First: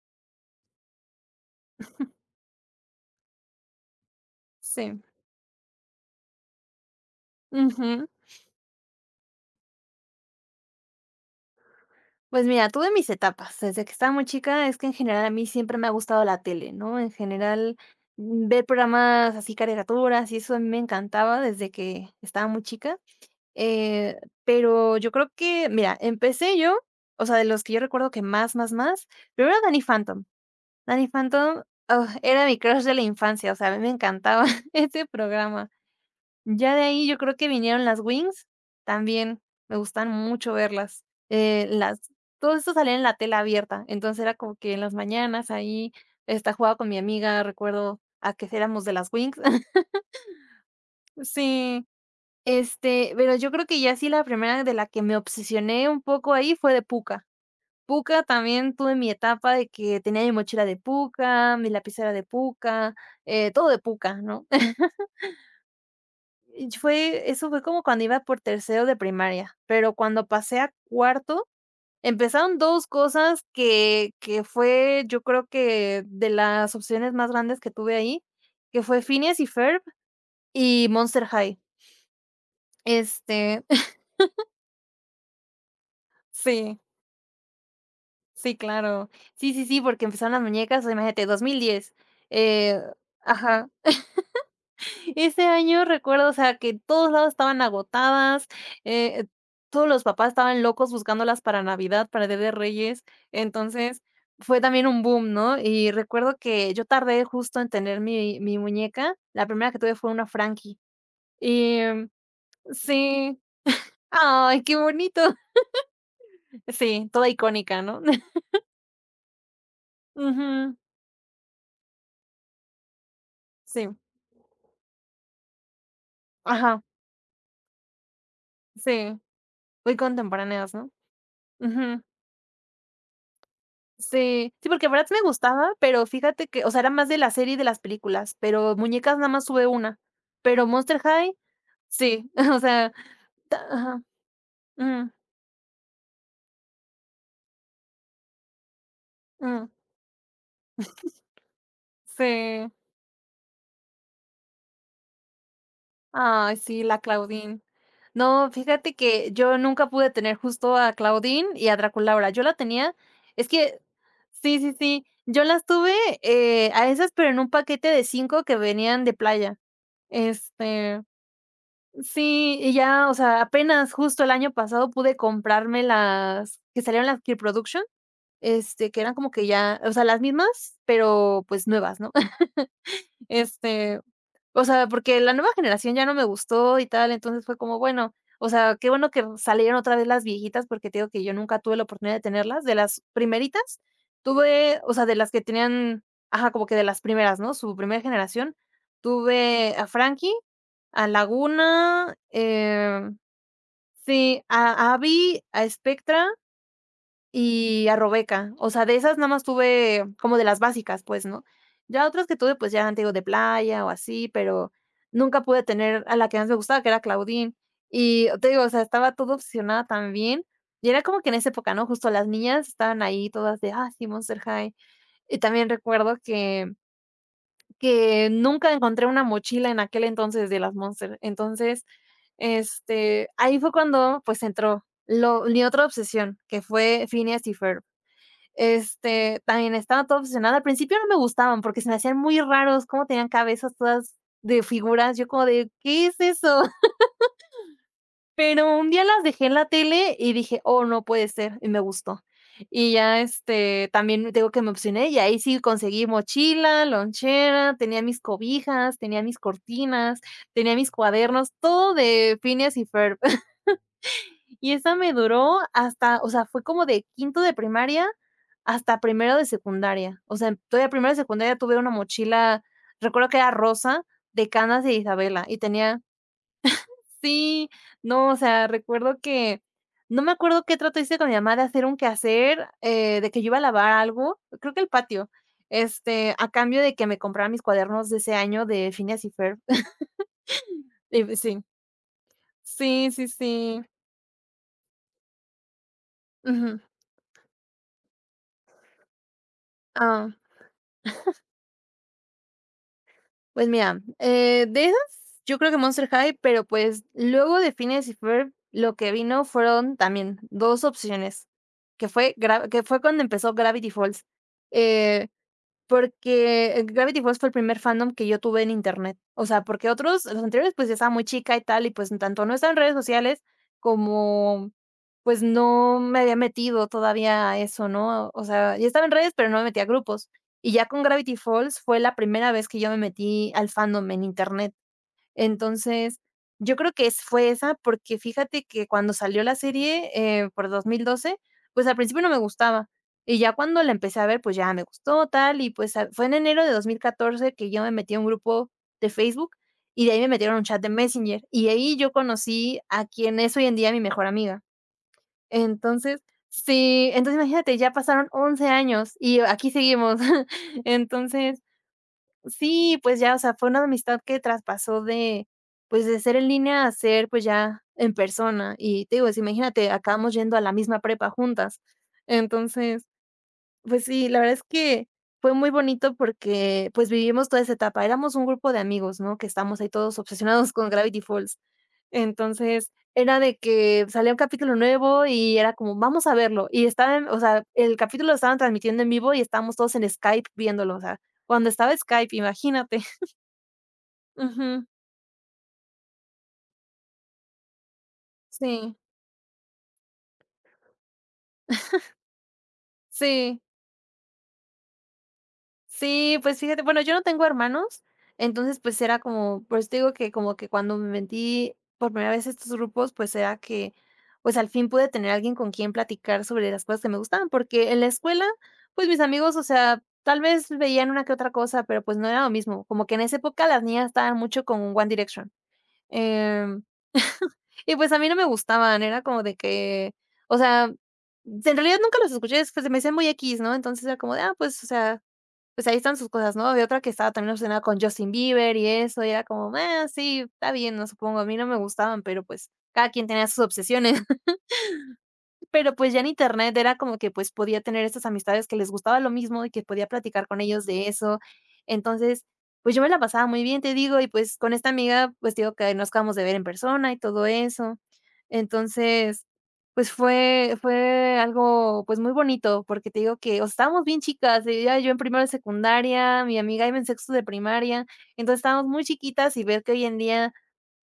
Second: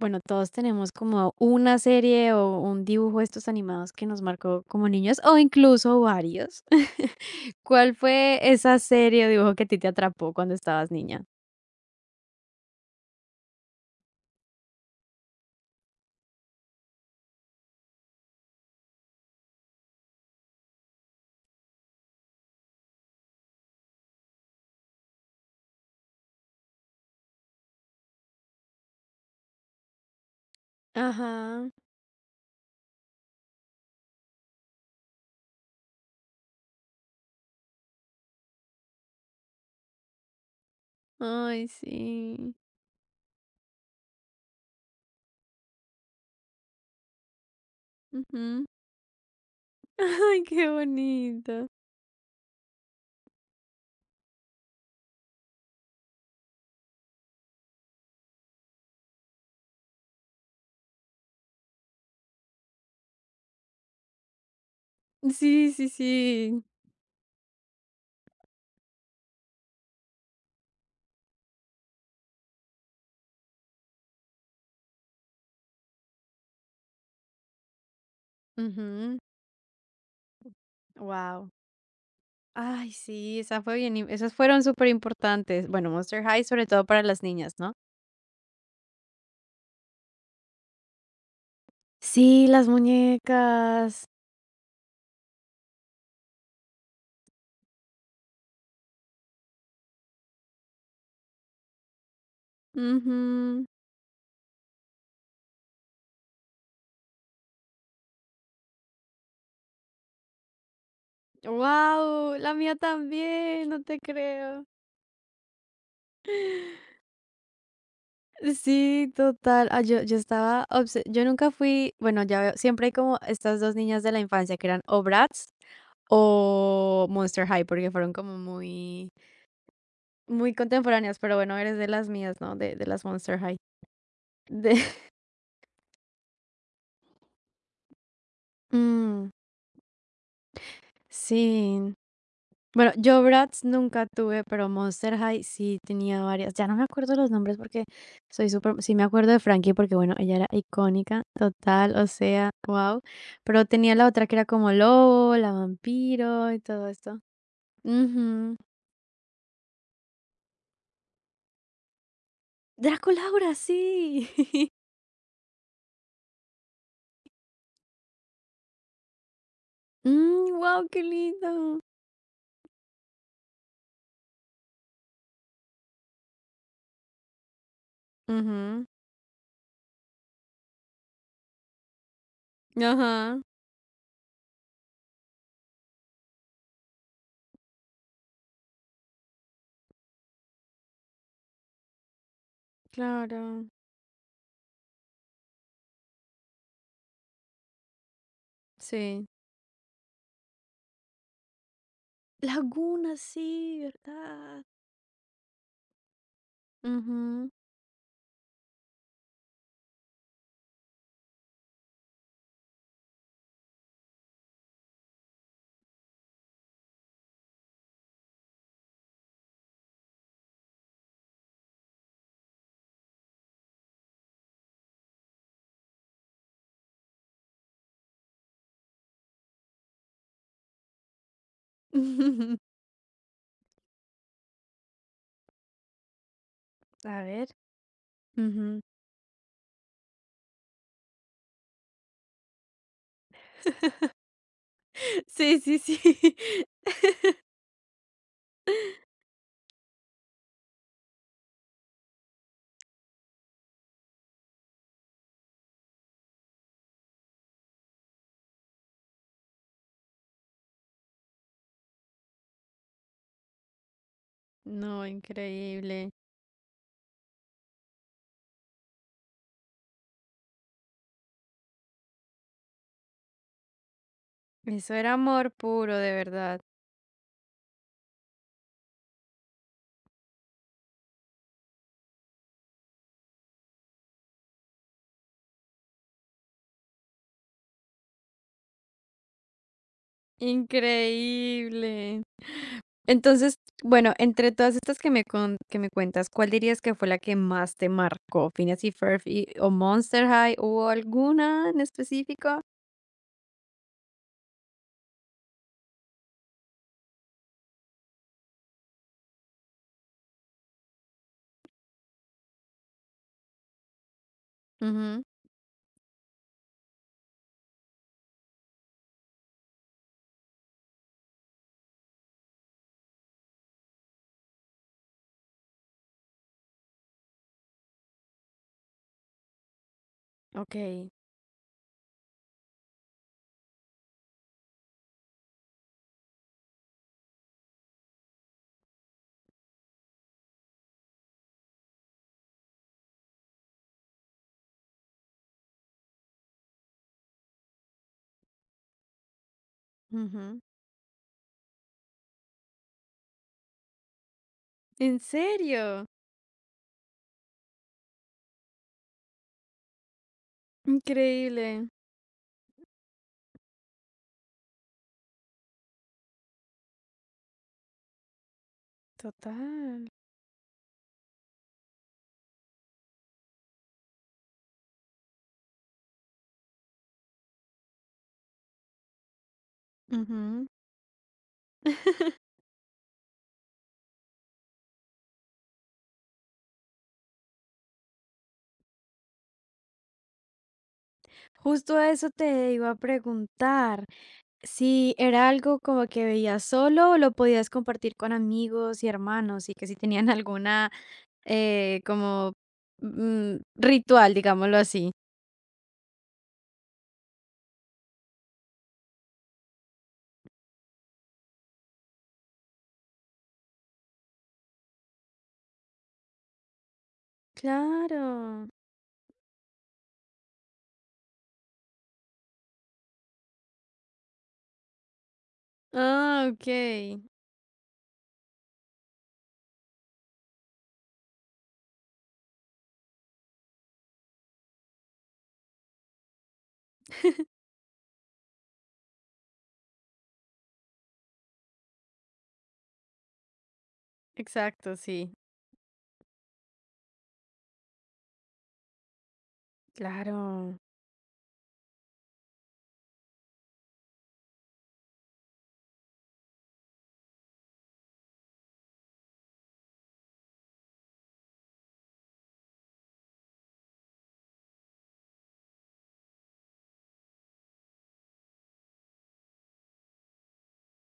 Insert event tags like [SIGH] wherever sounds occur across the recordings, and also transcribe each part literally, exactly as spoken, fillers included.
Bueno, todos tenemos como una serie o un dibujo de estos animados que nos marcó como Sí, niños o incluso varios. [LAUGHS] ¿Cuál ujú. fue esa serie o dibujo que a ti te atrapó cuando estabas niña? Pues mira, tuve mis etapas. Desde que estaba muy chica es que en general a mí siempre me ha gustado la tele, ¿no? En general, mm, ver programas así, caricaturas y eso a mí me encantaba desde que estaba muy chica. Eh, pero yo creo que, mira, empecé yo, o sea, de los que yo recuerdo que más, más, más, primero Danny Phantom. Danny Phantom, Ajá. ah, era mi crush de la infancia, o sea, a mí me encantaba [LAUGHS] ese programa. Ya de ahí yo creo que vinieron las Wings, también me gustan mucho verlas. Eh, Ay, las Todo sí. esto salía en la tela abierta, entonces era como que en las mañanas ahí, esta, jugaba con mi amiga, recuerdo a que Ujú. éramos de las Wings. [LAUGHS] [LAUGHS] Ay, qué bonito. Sí, este, pero yo creo que ya sí la primera de la que me obsesioné un poco ahí fue de Pucca. Pucca también tuve mi etapa de que tenía mi mochila de Pucca, mi lapicera de Pucca, eh, todo de Pucca, ¿no? [LAUGHS] Sí, sí, sí. Y fue eso fue como cuando iba por tercero de primaria, pero cuando pasé a cuarto, empezaron dos cosas que que fue, yo creo que de las opciones más grandes que tuve ahí, que fue Ujú. Phineas y Ferb y Monster Wow. High. Ay, sí, esa Este, fue bien, im- esas fueron súper importantes. Bueno, Monster [LAUGHS] High sobre sí, todo para las niñas, ¿no? sí, claro. Sí, sí, sí, porque empezaron las muñecas, o imagínate, dos mil diez. Sí, las Eh, ajá. muñecas. Ese año recuerdo, o sea, que todos lados estaban agotadas, eh, todos los papás estaban locos buscándolas para Navidad, para Día de Reyes, Ujú. entonces fue también un boom, ¿no? Y recuerdo que yo tardé justo en tener mi mi muñeca, la primera que tuve fue una Frankie, y, em, Wow, la mía sí, también, no te ¡ay, creo. qué bonito! [LAUGHS] Sí, toda icónica, ¿no? [LAUGHS] Sí, total. Ah, yo, yo estaba Ujú, obse- yo nunca fui, bueno, ya veo, siempre hay como estas dos sí, niñas de la infancia que eran o Bratz ajá, o Monster High, porque fueron como muy, sí, muy muy contemporáneas, ¿no? contemporáneas, pero bueno, eres de Ujú. las mías, ¿no? De, de las Monster High. Sí, sí, De, porque Bratz [LAUGHS] me gustaba, pero fíjate que, o sea, era más de la serie y de las películas, pero Muñecas nada mm, más tuve una, pero Monster High, sí. sí, [LAUGHS] o Bueno, sea, yo Bratz ta ajá, nunca tuve, pero mm, Monster High sí tenía varias. Ya no me acuerdo los nombres porque soy súper. Sí me acuerdo de mm, Frankie porque, bueno, ella era icónica, total, o sea, sí, wow. Pero tenía la otra que era como Lobo, la vampiro ay, y sí, todo la esto. Claudine. No, Ujú. fíjate que yo nunca pude tener justo a Claudine y a Draculaura, yo la tenía, es Draculaura, que sí. sí, sí, [LAUGHS] sí, yo las tuve, eh, a esas, pero en un paquete de cinco que venían de playa, Wow, este. qué lindo. Sí, y ya, o sea, apenas justo el año pasado pude comprarme las que salieron las Kill Production, Ujú. este, que eran como que ya, o sea, las mismas, pero pues nuevas, ¿no? [LAUGHS] Ajá, Este, o sea, porque la nueva generación ya no me gustó y tal, entonces fue como, bueno, o sea, qué bueno que salieron otra vez las viejitas, porque te digo que yo nunca tuve la oportunidad de tenerlas, de las claro. primeritas, tuve, o sea, de las que tenían, ajá, como que de las primeras, ¿no? Su primera generación, Sí. tuve a Frankie, a Laguna, Laguna, em, sí, sí, ¿verdad? a Abby, a Spectra Ujú. y a Robeca. O sea, de esas nada más tuve como de las básicas, pues, ¿no? Ya otras que tuve, pues ya te digo, de playa o así, pero nunca pude tener a la que más me gustaba, que era Claudine. Y te digo, o sea, estaba todo obsesionada también. Y era como que en esa época, ¿no? Justo las niñas estaban ahí todas de, ah, sí, Monster High. Y también recuerdo que que nunca encontré una mochila en aquel entonces de las Monster. Entonces, [LAUGHS] este, ahí fue cuando, pues, entró lo mi otra obsesión, que fue A Phineas ver. y Ferb. Ujú. Este, también estaba toda obsesionada. Al principio no me gustaban porque se me hacían muy raros cómo tenían cabezas todas de figuras. Yo como Sí, de: sí, sí. "¿Qué es eso?" Pero un día [LAUGHS] las dejé en la tele y dije: "Oh, no puede ser", y me gustó. Y ya, este, también te digo que me obsesioné, y ahí sí conseguí mochila, lonchera, tenía mis cobijas, tenía mis cortinas, tenía mis cuadernos, todo de Phineas y Ferb. [LAUGHS] Y esa No, me duró increíble. hasta, o sea, fue como de quinto de primaria hasta primero de secundaria. O sea, todavía primero de secundaria tuve una mochila, recuerdo que era rosa, de canas Eso de era Isabela, amor y puro, tenía. de verdad. Sí, no, o sea, recuerdo que no me acuerdo qué trato hice con mi mamá de hacer un quehacer, eh, de que yo iba a lavar algo, creo que el patio, este, a cambio de que me comprara mis cuadernos de ese año de Phineas y Ferb. [LAUGHS] Y pues sí, Increíble. sí, sí, Entonces, sí. bueno, entre todas estas que me con- que me cuentas, ¿cuál Ujú. dirías que fue la que más te marcó? ¿Phineas y Ferb y- o Monster Ah, High hubo alguna en específico? pues mira, eh, de esas, yo creo que Monster High, pero pues luego de Phineas y Ferb, lo que vino fueron también dos opciones, que fue gra que fue cuando empezó Gravity Falls. Ujú. Eh Porque eh, Gravity Falls fue el primer fandom que yo tuve en Internet. O sea, porque otros, los anteriores, pues, yo estaba muy chica y tal, y, pues, tanto no estaba en redes sociales como, pues, no me había metido todavía a eso, ¿no? O sea, ya estaba en redes, pero no me metía a grupos. Y Ok. ya con Gravity Falls fue la primera vez que yo me metí al fandom en Internet. Entonces, yo creo que es fue esa, porque fíjate que cuando salió la serie, eh, por dos mil doce, pues, al principio no me gustaba, y ya cuando la empecé a ver, pues, ya me gustó, tal, y pues, ah, fue en enero de dos mil catorce que yo me metí a un grupo de Facebook, y de ahí me metieron a Ujú. un chat de Messenger, y ahí yo conocí a quien es hoy en día mi mejor amiga. ¿En serio? Entonces sí, entonces imagínate, ya pasaron once años y aquí seguimos. [LAUGHS] Entonces Increíble. sí, pues ya, o sea, fue una amistad que traspasó de, pues, de ser en línea a ser, pues, ya en persona. Y te digo, pues, imagínate, Total. acabamos yendo a la misma prepa juntas. Entonces, pues sí, la verdad es que fue muy bonito porque, pues, vivimos toda esa etapa. Éramos un grupo de amigos, ¿no? Que estamos ahí todos Ujú. obsesionados con Gravity Falls. Entonces, era de que salía un capítulo nuevo y era como, vamos a verlo. Y estaban, o sea, el capítulo lo estaban transmitiendo en vivo y estábamos todos en Skype viéndolo. O sea, cuando estaba Justo a eso Skype, te iba a imagínate. preguntar, Ujú. si era algo como que veías solo o lo podías compartir con Sí, amigos y hermanos y que si tenían [LAUGHS] alguna eh, como mm, sí, ritual, digámoslo así. sí, pues fíjate, bueno, yo no tengo hermanos, entonces pues era como, por eso te digo que como que cuando me metí por primera vez a estos grupos, pues era que pues al fin pude tener alguien con quien platicar sobre las cosas que me gustaban, porque en la escuela, Claro. pues mis amigos, o sea, tal vez veían una que otra cosa, pero pues no era lo mismo, como que en esa época las niñas estaban mucho con One Direction. Ah, ok. em, [LAUGHS] Y pues a mí no me gustaban, era como de que, o sea, en realidad nunca los escuché, es que se me hacían muy x, ¿no? Entonces era como de, ah, pues, o sea, pues ahí están sus cosas, ¿no? Había otra que estaba también obsesionada con Justin Bieber y eso, y era como, ah, sí, está bien, no supongo, a mí no me gustaban, pero pues cada quien tenía sus obsesiones. Exacto, sí. Pero, pues, ya en Internet era como que, pues, podía tener estas amistades que les gustaba lo mismo y que podía platicar con Claro. ellos de eso. Entonces, pues, yo me la pasaba muy bien, te digo, y, pues, con esta amiga, pues, te digo que nos acabamos de ver en persona y todo eso. Entonces, pues, fue fue algo, pues, muy bonito, porque te digo que, o sea, estábamos bien chicas, ella yo en primero de secundaria, mi amiga iba en sexto de primaria, entonces estábamos muy chiquitas y ver que hoy en día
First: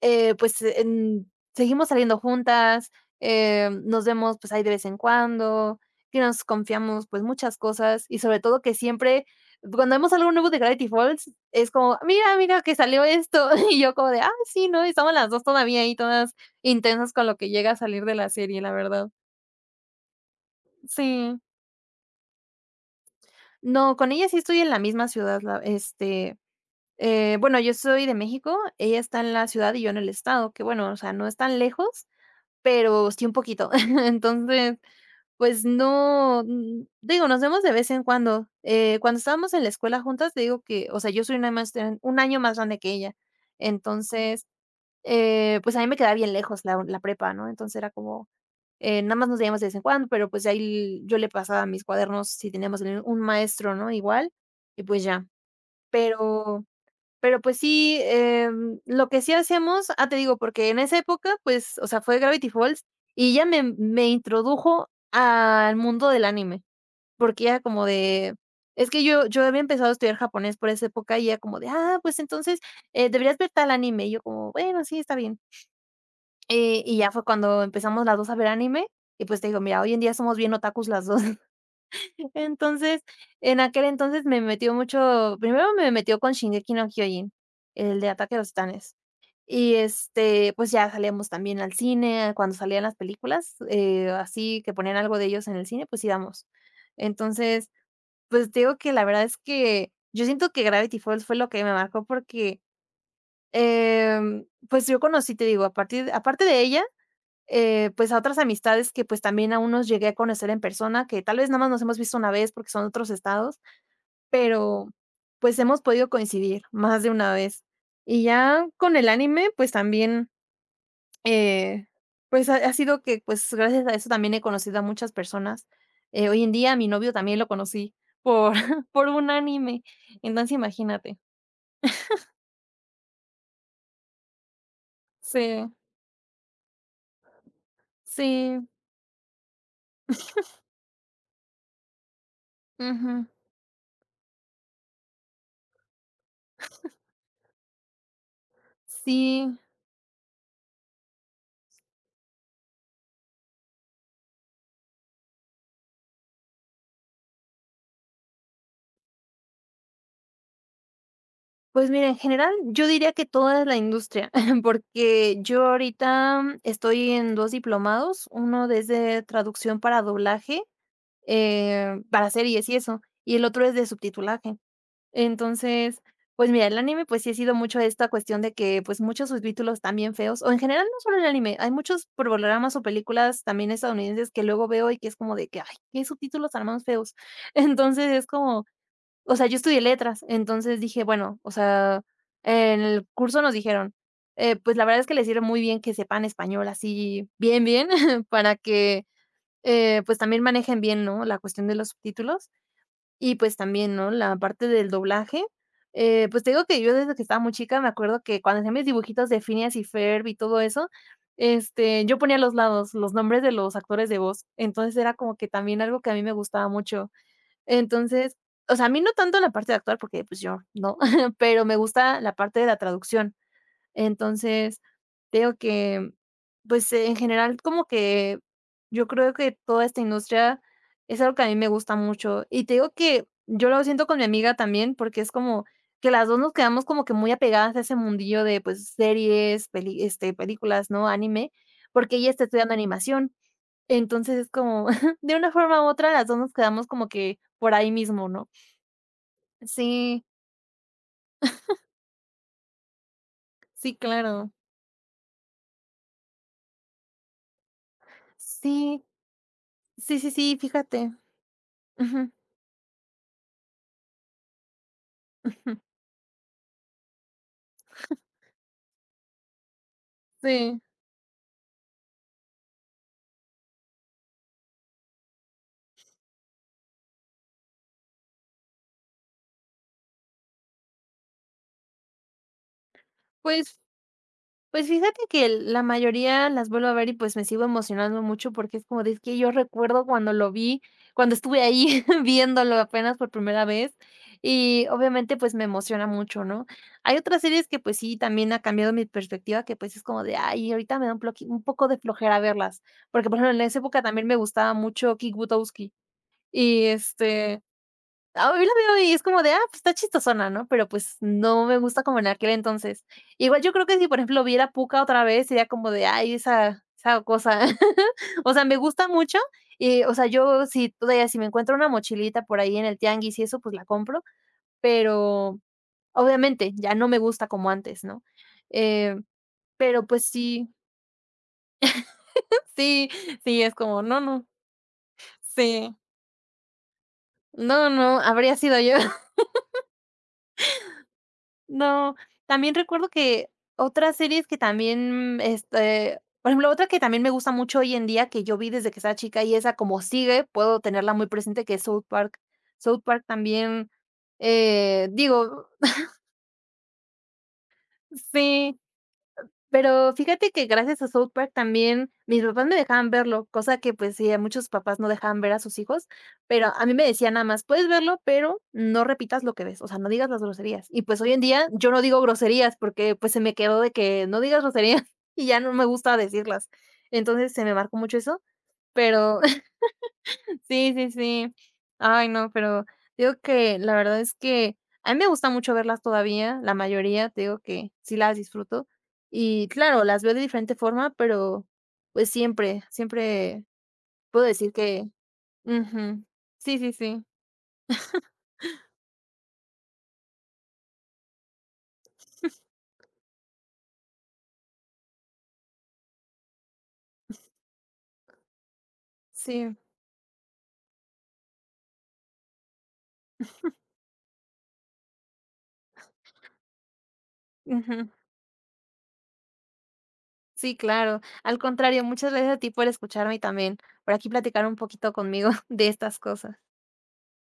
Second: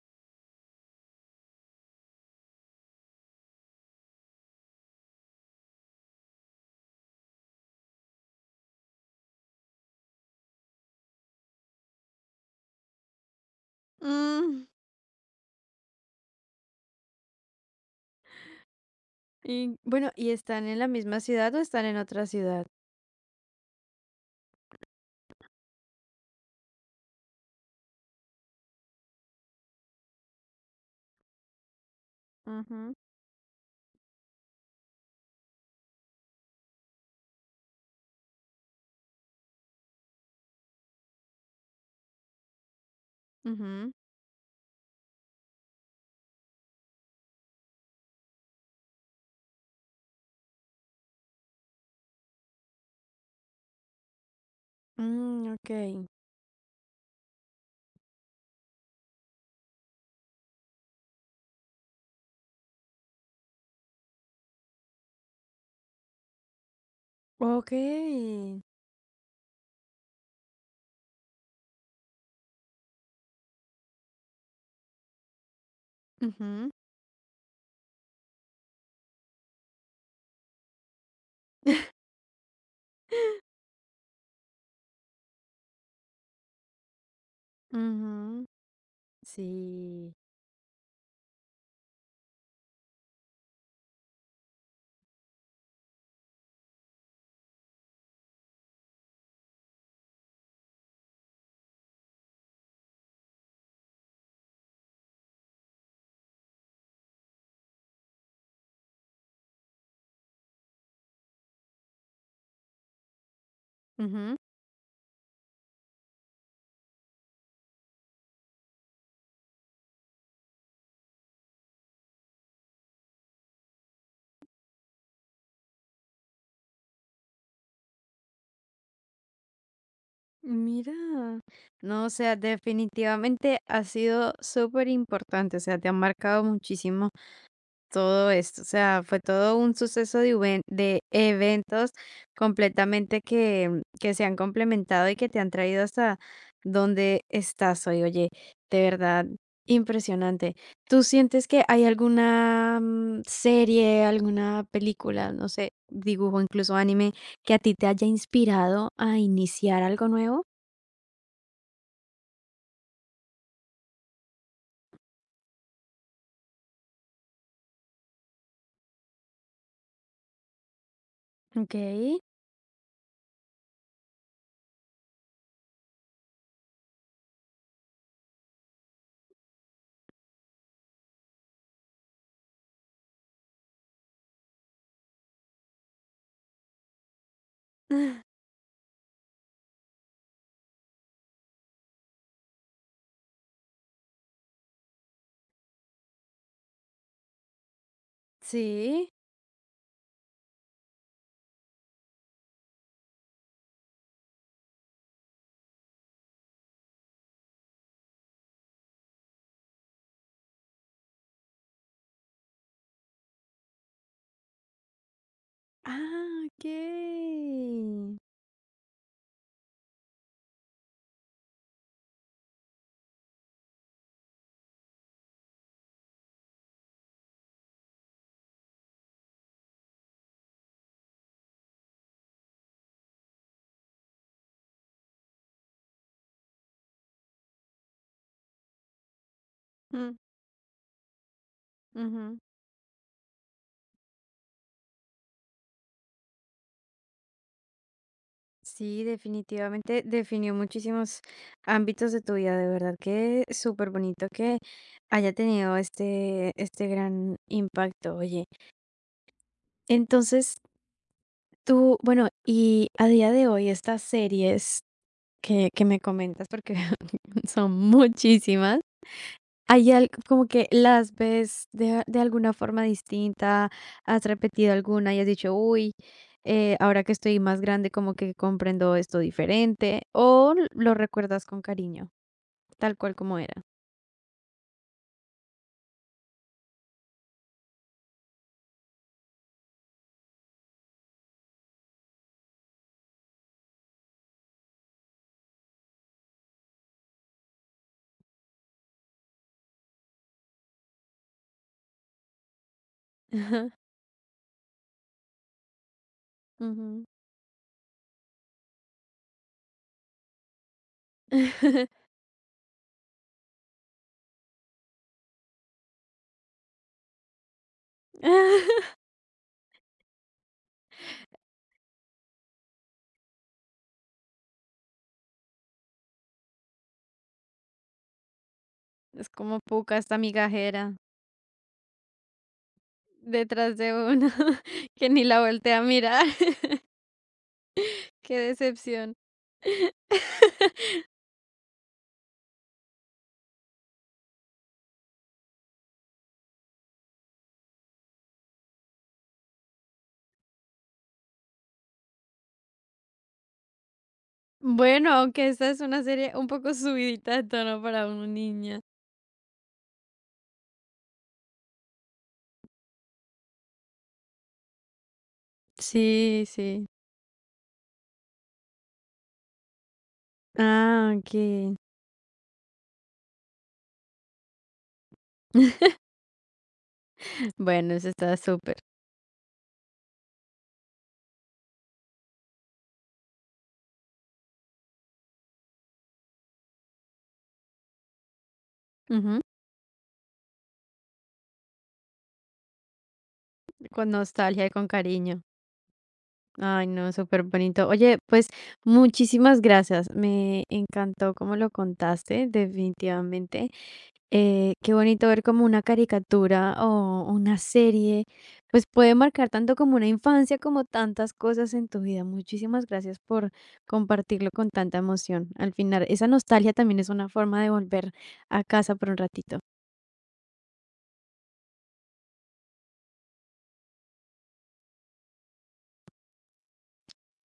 eh, pues, en seguimos saliendo juntas, eh, nos vemos, pues, ahí de vez en cuando, que nos confiamos, pues, muchas cosas, y sobre todo que siempre cuando vemos algo nuevo de Gravity Falls, es como: "Mira, mira que salió esto", [LAUGHS] y yo como de: "Ah, Mm. sí, ¿no?". Y estamos las dos todavía ahí todas intensas con lo que llega a salir de la serie, la verdad. Y bueno, ¿y están en la misma Sí. ciudad o están en otra ciudad? No, con ella sí estoy en la misma ciudad, la este, eh, bueno, yo soy de México, ella está en la ciudad y yo en el estado, que bueno, o sea, no es tan lejos. Ujú, Pero sí un poquito. [LAUGHS] Entonces, pues no, mm, digo, nos vemos de vez en cuando. Eh, cuando estábamos en la escuela juntas, te digo que, o sea, yo soy una más gran un año más grande que ella. ujú. Entonces, eh, pues a mí me quedaba bien lejos la la prepa, ¿no? Entonces era como, eh, nada más nos veíamos de vez en cuando, pero pues ahí yo le pasaba mis cuadernos si teníamos el un maestro, ¿no? Igual, y pues ya. Mm, ok. Pero pero, pues sí, em, lo que sí hacemos ah, te digo, porque en esa época, pues, o sea, fue Gravity Falls, y ya me me introdujo al mundo del anime, porque era Ok. como de es que yo yo había empezado a estudiar japonés por esa época y era como de: "Ah, pues entonces, eh, deberías ver tal anime", y yo como: "Bueno, sí, está bien". Ujú, Eh, y ya fue cuando empezamos las dos a ver anime, y pues te digo, mira, hoy en día somos bien otakus las dos. [LAUGHS] [LAUGHS] Entonces, en aquel entonces me metió mucho primero me metió con Shingeki no Kyojin, el de Ataque a ujú. los Titanes. Y, Sí. este, pues, ya salíamos también al cine, cuando salían las películas, eh, así que ponían algo de ellos en el cine, pues íbamos. Entonces, pues, te digo que la verdad es que yo siento que Gravity Falls fue lo que me marcó porque, em, pues, yo conocí, te digo, a partir aparte de ella, eh, pues, a otras amistades que, pues, también aún nos llegué a conocer en persona, que tal vez nada más nos hemos visto una vez porque son otros estados, Ujú. pero, pues, hemos podido coincidir más de una vez. Y ya con el anime, pues, también eh, pues, ha ha sido que, pues, gracias a eso también he conocido a muchas personas. Eh, hoy en día, mi novio también lo conocí por [LAUGHS] por un anime. Entonces, Mira, imagínate. no, o sea, definitivamente ha sido súper importante, o Sí, sea, te ha marcado muchísimo todo sí, esto, o sea, fue todo un suceso de, uven- de eventos completamente ujú, que, que se han complementado y que te han traído hasta donde estás hoy, oye, de verdad, sí. impresionante. ¿Tú sientes que hay alguna mm, serie, alguna película, no sé, dibujo, incluso anime, que a ti te haya inspirado a iniciar algo nuevo? Pues mira, en general, yo diría que toda la industria, [LAUGHS] porque yo ahorita estoy en dos diplomados, uno desde traducción para doblaje, eh, Okey, para series y eso, y el otro es de subtitulaje. Entonces, pues mira, el anime, pues sí ha sido mucho esta cuestión de que, pues, muchos subtítulos también feos, o en general no solo el anime, hay muchos programas o películas también estadounidenses que luego veo y que es como de que, ay, qué subtítulos tan más feos. [LAUGHS] Entonces es como, o sea, yo estudié letras, entonces dije, bueno, o sea, en el curso nos dijeron, eh, pues la verdad es que les sirve muy bien que sepan español así bien, bien, [LAUGHS] para que, sí. eh, pues también manejen bien, ¿no? La cuestión de los subtítulos. Y, pues, también, ¿no?, la parte del doblaje, eh, pues, te digo que yo desde que estaba muy chica me acuerdo que cuando hacía mis dibujitos de Phineas y Ferb y todo eso, este, yo ponía a los lados los nombres de los actores de voz, entonces era como que también algo que a mí me Ah, gustaba mucho. okey. Entonces, o sea, a mí no tanto la parte de actuar porque, pues, yo no, [LAUGHS] pero me gusta la parte de la traducción. Entonces, tengo que, pues, en general, como que yo creo que toda esta industria es algo que a mí me gusta mucho. Y te digo que yo lo siento con mi amiga también, porque es como que las dos nos quedamos como que muy apegadas a ese mundillo de, pues, series, peli Mm, este, películas, ¿no? Anime, porque ella ujú. está estudiando animación. Entonces, es como [LAUGHS] de una forma u otra, las dos nos quedamos como que por ahí mismo, ¿no? Sí, definitivamente Sí, definió muchísimos ámbitos de tu vida, de verdad que súper sí, bonito claro. que haya tenido este este gran impacto, oye. Sí, sí, sí, sí, Entonces, fíjate. tú bueno, Ujú. y a día de hoy estas series que que me comentas, porque [LAUGHS] son muchísimas. ¿Hay al como que Sí. las ves de de alguna forma distinta? ¿Has repetido alguna y has dicho: "Uy, eh, ahora que estoy más grande, como que comprendo esto diferente"? ¿O l- lo recuerdas con cariño, tal cual como era? Pues pues fíjate que el- la mayoría las vuelvo a ver y, pues, me sigo emocionando mucho porque es como de: "Es que yo recuerdo cuando lo vi, cuando estuve ahí [LAUGHS] viéndolo apenas por primera vez", y obviamente, pues, me emociona mucho, ¿no? Hay otras series que, pues sí, también ha cambiado mi perspectiva, que, pues, es como de: "Ay, ahorita me da un ploqui un poco de flojera verlas", porque, por ejemplo, en Ajá. esa época también me gustaba mucho Kick Buttowski y, Ujú. este. Ah, hoy la veo y es como de, ah, pues está chistosona, ¿no? Pero pues no me gusta [LAUGHS] como en aquel entonces. Igual yo creo que si, por ejemplo, viera Pucca otra vez, sería como de, ay, esa, esa cosa. [LAUGHS] O sea, me gusta mucho y, o sea, yo si todavía si me encuentro una mochilita por ahí en el tianguis y eso, pues la compro, pero obviamente ya no me gusta como antes, ¿no? Eh, Es como Pucca, pero esta pues sí, migajera [LAUGHS] sí, sí, es detrás de como, no, uno no, [LAUGHS] que ni la voltea a sí, mirar. [LAUGHS] no, no, Qué habría sido yo. decepción. [LAUGHS] No, también recuerdo que otras series que también, este, por ejemplo, otra que también me gusta mucho hoy en día, que yo vi desde que estaba chica y esa como sigue, puedo tenerla muy presente, que es South Park. South Park también, eh, Bueno, aunque digo, esta es una serie un poco subidita de tono para un sí. niño. Pero fíjate que gracias a South Park también mis papás me dejaban verlo, cosa que, pues, sí, a muchos papás no dejaban ver a sus hijos, Sí, pero a sí. mí me decían nada más: "Puedes verlo, pero no repitas lo que ves, o sea, no digas las groserías". Y, Ah, pues, hoy en día okey. yo no digo groserías porque, pues, se me quedó de que no digas groserías [LAUGHS] y ya no me [LAUGHS] gusta decirlas. Entonces, se me Bueno, marcó eso mucho está eso, súper. pero sí, sí, sí. Ay, no, pero digo que la verdad es que a mí me gusta mucho verlas todavía, la mayoría, te digo que sí las disfruto. Ujú. Y claro, las veo de diferente forma, pero pues siempre, siempre Con puedo nostalgia y decir con que cariño. ujú. Sí, Ay, sí, no, sí. súper bonito. Oye, pues, muchísimas gracias. Me encantó cómo lo contaste, definitivamente. Eh, qué bonito ver como una caricatura o una serie, pues, puede marcar Sí, tanto como una infancia, como tantas cosas en tu vida. Muchísimas gracias por compartirlo con tanta emoción. Al final, esa nostalgia también es una forma de ujú. volver a casa por un ratito. Sí, claro. Al contrario, muchas gracias a ti por escucharme y también por aquí platicar un poquito conmigo [LAUGHS] de estas cosas.